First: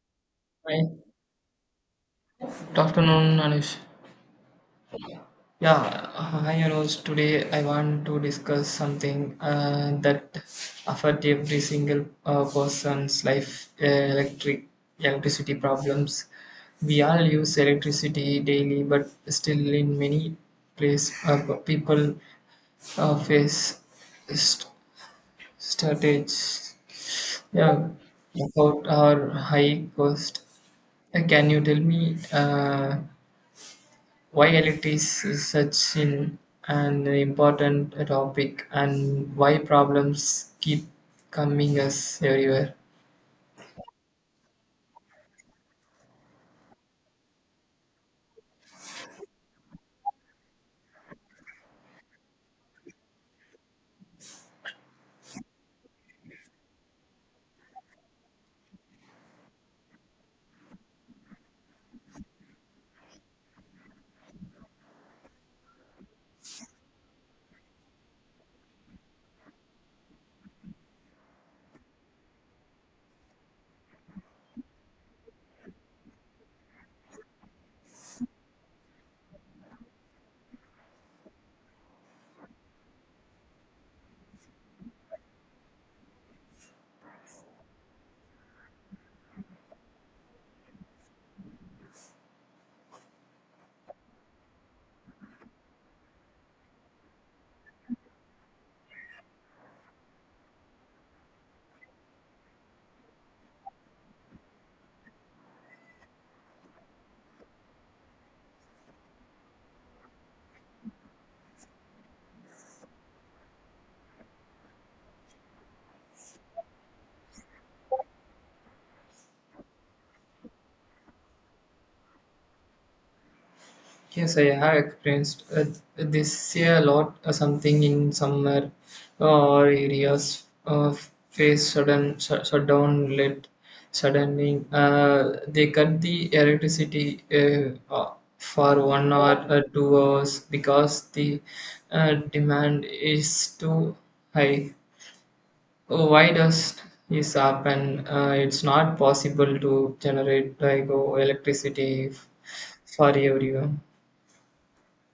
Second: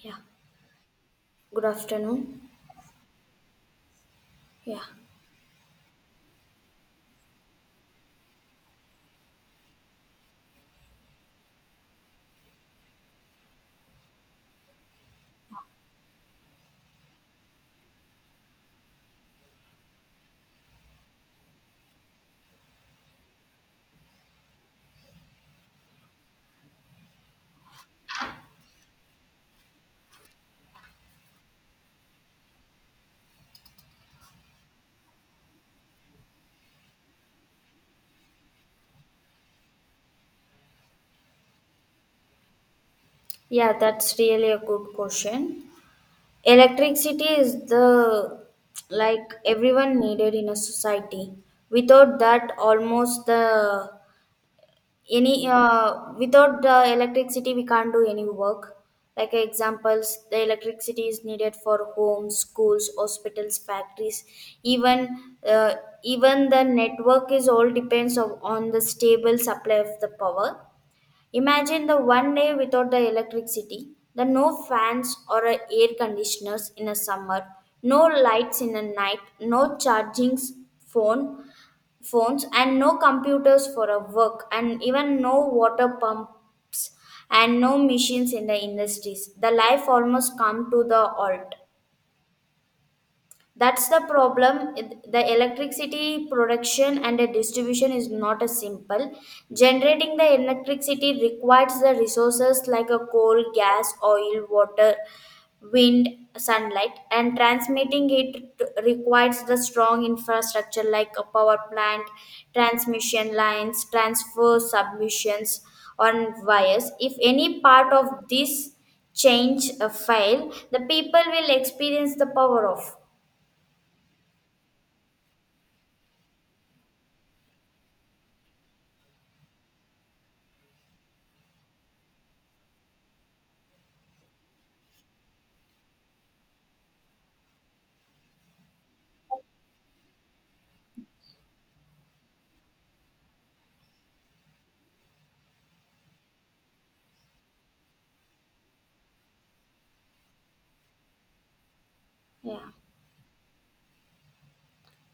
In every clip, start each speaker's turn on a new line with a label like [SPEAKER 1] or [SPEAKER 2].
[SPEAKER 1] Yeah,
[SPEAKER 2] Hi.
[SPEAKER 1] good afternoon.
[SPEAKER 2] Good afternoon, Anush.
[SPEAKER 1] Yeah,
[SPEAKER 2] Yeah, hi Anush. Today I want to discuss something that affect every single person's life: electricity problems. We all use electricity daily, but still, in many places, people face st- shortage. Yeah, about our high cost. Can you tell me? Why electricity is such an important topic and why problems keep coming us everywhere.
[SPEAKER 1] yeah, that's really a good question. Electricity is the like everyone needed in a society. Without that, almost the any without the electricity, we can't do any work. Like examples, the electricity is needed for homes, schools, hospitals, factories. Even even the network is all depends of, on the stable supply of the power. Imagine the one day without the electricity, the no fans or a air conditioners in a summer, no lights in the night, no charging phone phones and no computers for a work and even no water pumps and no machines in the industries. The life almost come to the halt. That's the problem. The electricity production and the distribution is not as simple. Generating the electricity requires the resources like a coal, gas, oil, water, wind, sunlight, and transmitting it requires the strong infrastructure like a power plant, transmission lines, transfer submissions on wires. If any part of this change fail, the people will experience the power off.
[SPEAKER 2] Yes, I have experienced this a lot, something in summer or areas face sudden shutdown led suddenly, they cut the electricity for 1 hour or 2 hours because the demand is too high. Oh, why does this happen? It's not possible to generate like, oh, electricity
[SPEAKER 1] Yeah.
[SPEAKER 2] for everyone.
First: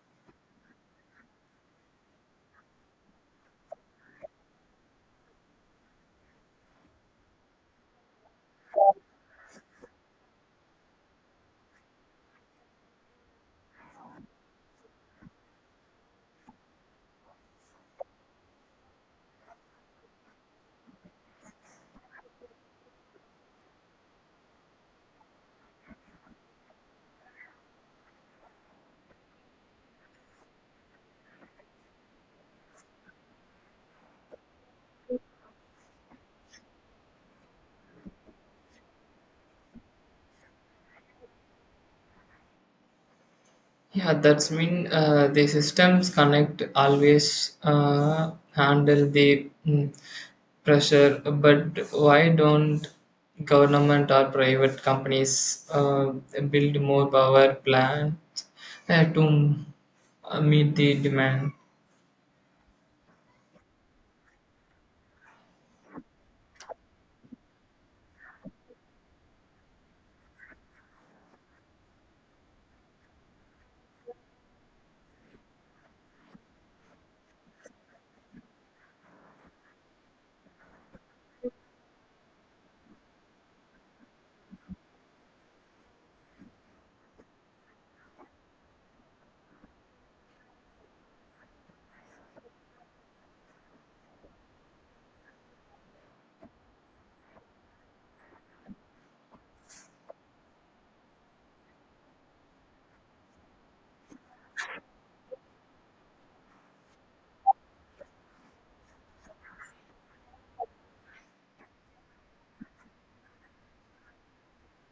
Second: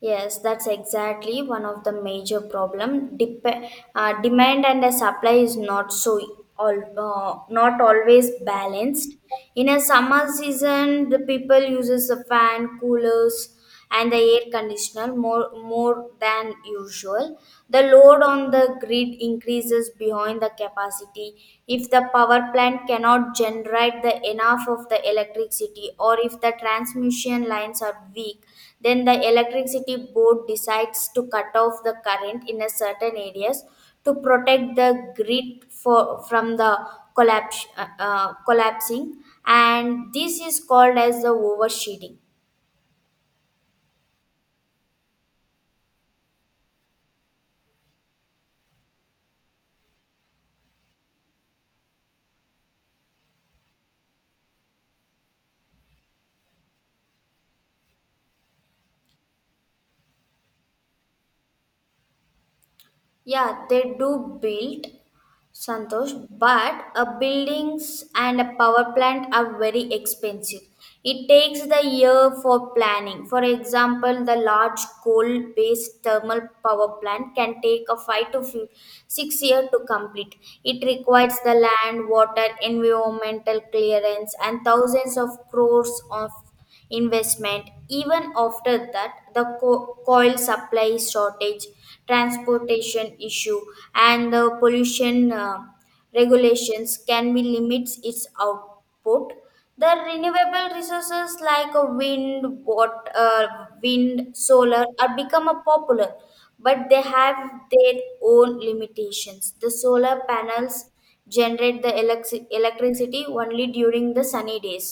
[SPEAKER 1] Yes, that's exactly one of the major problem. Demand and the supply is not so all not always balanced. In a summer season, the people uses a fan, coolers, and the air conditioner more than usual. The load on the grid increases behind the capacity electricity if the power plant cannot generate the enough of the electricity, or if the transmission lines are weak, then the electricity board decides to cut off the current in a certain areas to protect the grid from the collapsing, and this is called as the oversheeting.
[SPEAKER 2] Yeah, that's mean the systems connect always handle the pressure, but why don't government or private companies build more power plants, to meet the demand?
[SPEAKER 1] Yeah, they do build, Santosh, but a buildings and a power plant are very expensive. It takes the year for planning. For example, the large coal-based thermal power plant can take a 6 year to complete. It requires the land, water, environmental clearance, and thousands of crores of investment. Even after that, the coil supply shortage, transportation issue, and the pollution regulations can be limits its output. The renewable resources like a wind, water, wind solar are become a popular, but they have their own limitations. The solar panels generate the electricity only during the sunny days,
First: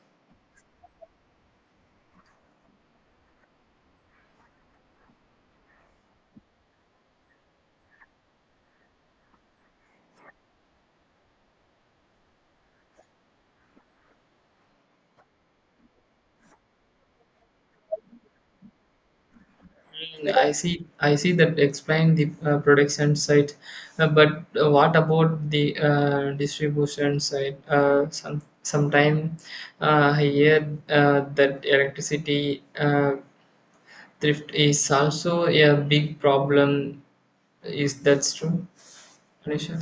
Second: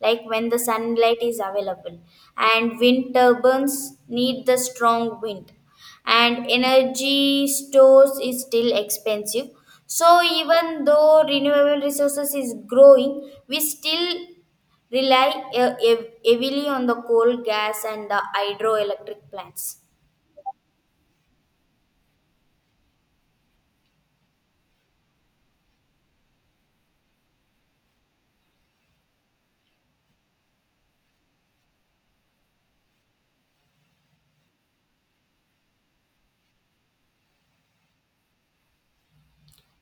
[SPEAKER 1] like when the sunlight is available, and wind turbines need the strong wind, and energy stores is still expensive. So even though renewable resources is growing, we still rely uh, heavily on the coal, gas, and the hydroelectric plants.
[SPEAKER 2] I see. I see that explain the production side, but what about the distribution side? Sometime I hear that electricity thrift is also a big problem. Is that true, Anisha?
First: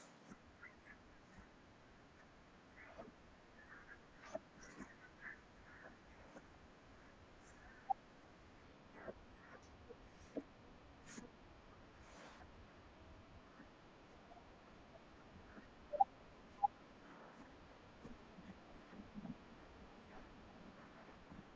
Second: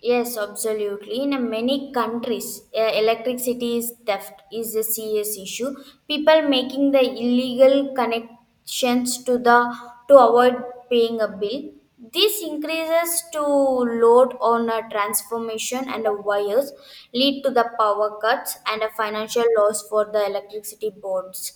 [SPEAKER 1] Yes, absolutely. In a many countries, electricity is theft is a serious issue. People making the illegal connections to the to avoid paying a bill. This increases to load on a transformation and a wires, lead to the power cuts and a financial loss for the electricity boards.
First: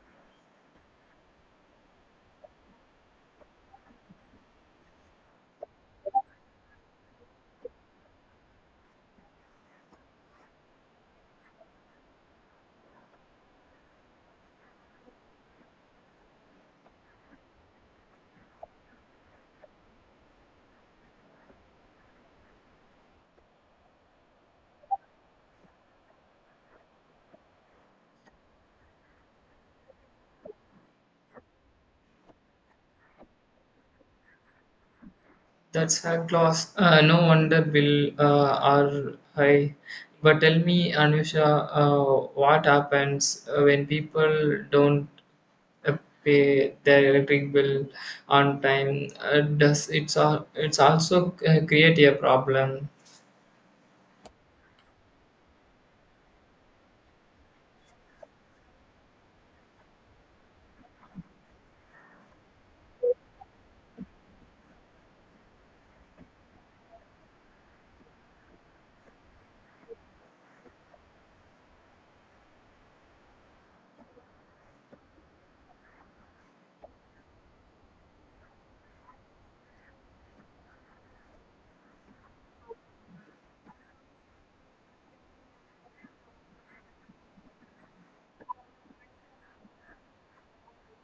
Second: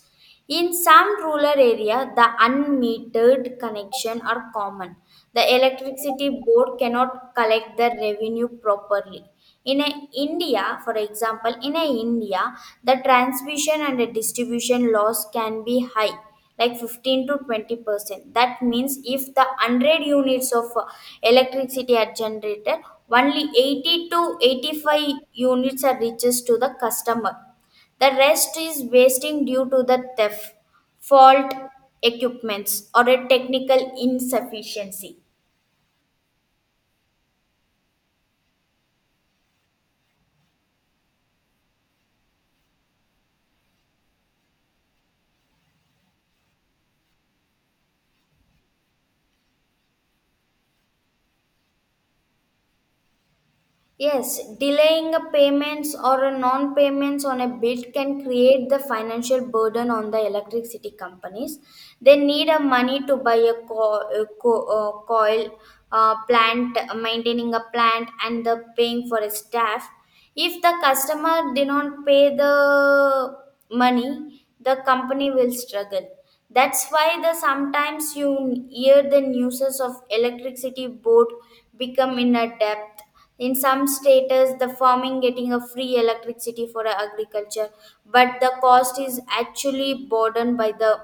[SPEAKER 1] In some rural areas, the unmetered connection are common. The electricity board cannot collect the revenue properly. In a India, for example, in a India, the transmission and the distribution loss can be high, like 15 to 20%. That means if the 100 units of electricity are generated, only 80 to 85 units are reaches to the customer, the rest is wasting due to the theft, fault equipments, or a technical insufficiency.
[SPEAKER 2] That's a class. No wonder bill are high. But tell me, Anusha, what happens when people don't uh, pay their electric bill on time? Does it's also create a problem?
[SPEAKER 1] Yes, delaying a payments or a non-payments on a bill can create the financial burden on the electricity companies. They need a money to buy a coil plant, maintaining a plant, and the paying for a staff. If the customer did not pay the money, the company will struggle. That's why the sometimes you hear the news of electricity board become in a debt. In some states, the farming getting a free electricity for agriculture, but the cost is actually borne by the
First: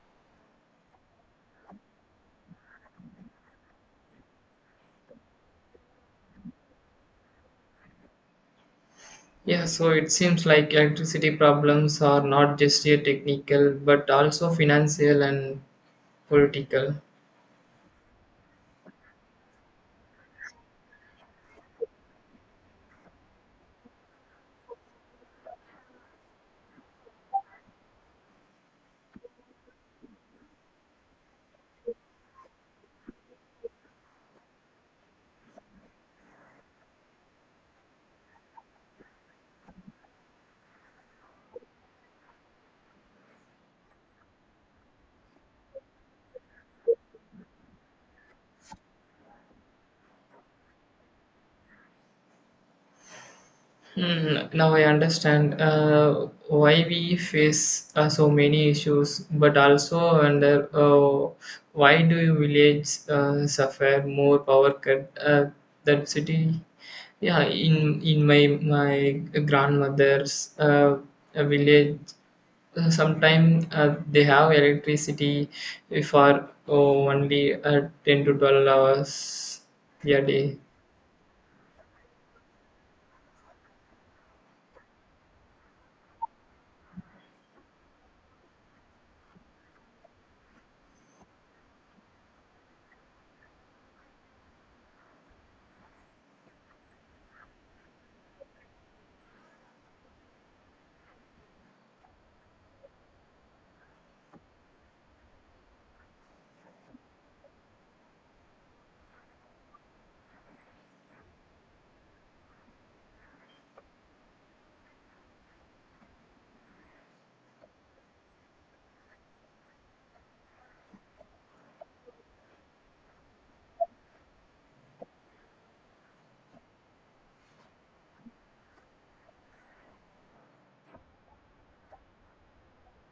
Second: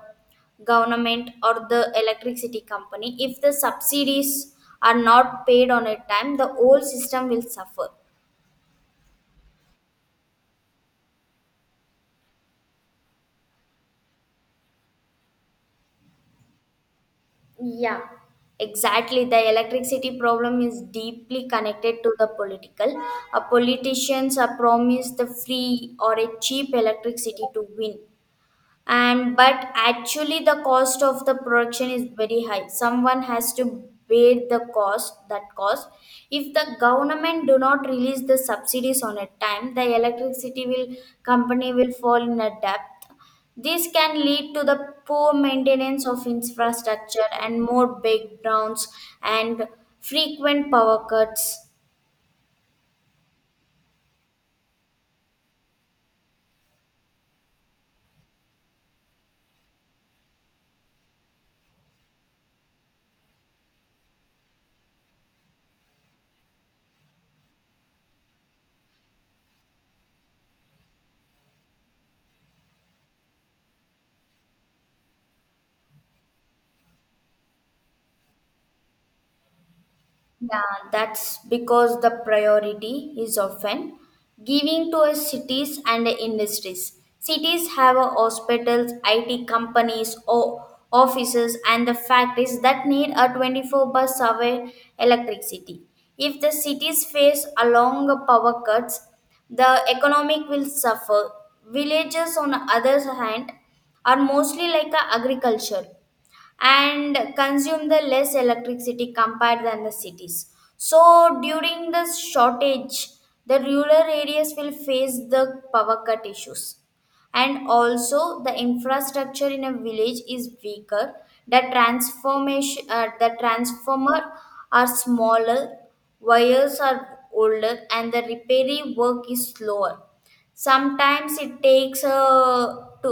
[SPEAKER 1] government or the electricity company. If the subsidies are not paid on a time, the whole system will suffer.
[SPEAKER 2] Yeah, so it seems like electricity problems are not just a technical but also financial and political.
[SPEAKER 1] Yeah. Exactly, the electricity problem is deeply connected to the political. Politicians are promised the free or a cheap electricity to win, and but actually the cost of the production is very high. Someone has to bear the cost that cost. If the government do not release the subsidies on a time, the electricity will company will fall in a debt. This can lead to the poor maintenance of infrastructure and more breakdowns and frequent power cuts.
[SPEAKER 2] Mm, now I understand why we face so many issues, but also wonder why do villages suffer more power cut than city? Yeah, in my grandmother's village, sometimes they have electricity for, oh, only 10 to 12 hours a day.
[SPEAKER 1] Yeah, that's because the priority is often giving to a cities and industries. Cities have a hospitals, IT companies, or offices, and the factories that need a 24 by 7 electricity. If the cities face a long power cuts, the economic will suffer. Villages, on the other hand, are mostly like a agriculture and consume the less electricity compared than the cities, so during the shortage the rural areas will face the power cut issues. And also the infrastructure in a village is weaker, the transformation the transformer are smaller, wires are older, and the repairing work is slower. Sometimes it takes to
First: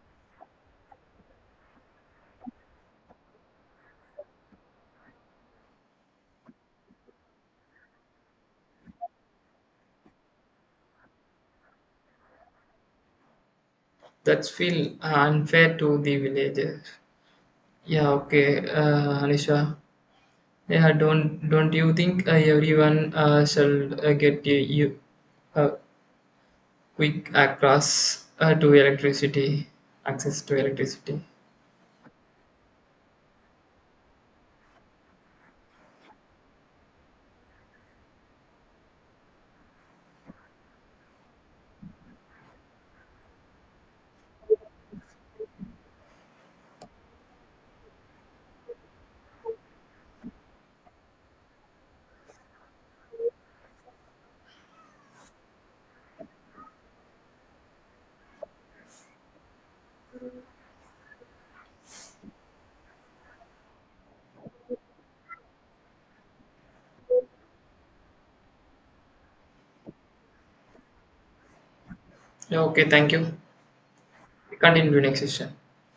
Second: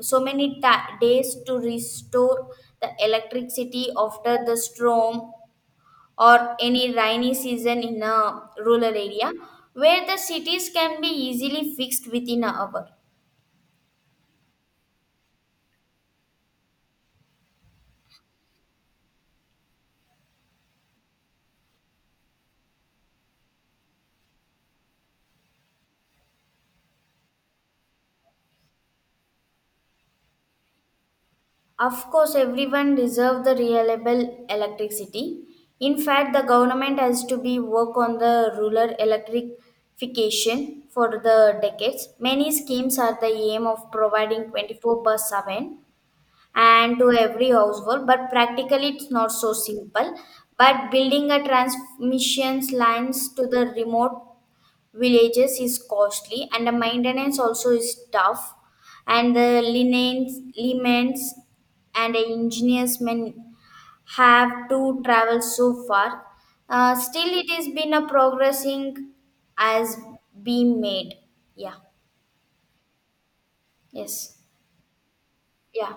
[SPEAKER 1] so many ta- days to restore the electricity after the storm or any rainy season in a rural area, where the cities can be easily fixed within an hour.
[SPEAKER 2] That's feel unfair to the villagers. Yeah, okay, Anisha. Yeah, don't you think everyone shall get a, you a quick access to electricity?
[SPEAKER 1] Of course everyone deserve the reliable electricity. In fact, the government has to be work on the rural electrification for the decades. Many schemes are the aim of providing 24 by 7 and to every household, but practically it's not so simple. But building a transmission lines to the remote villages is costly and the maintenance also is tough, and the linens limits, and the engineers men have to travel so far. Still it has been a progressing as being made. Yeah.
[SPEAKER 2] Yeah, okay, thank you.
[SPEAKER 1] Yes.
[SPEAKER 2] Continue next session.
[SPEAKER 1] Yeah.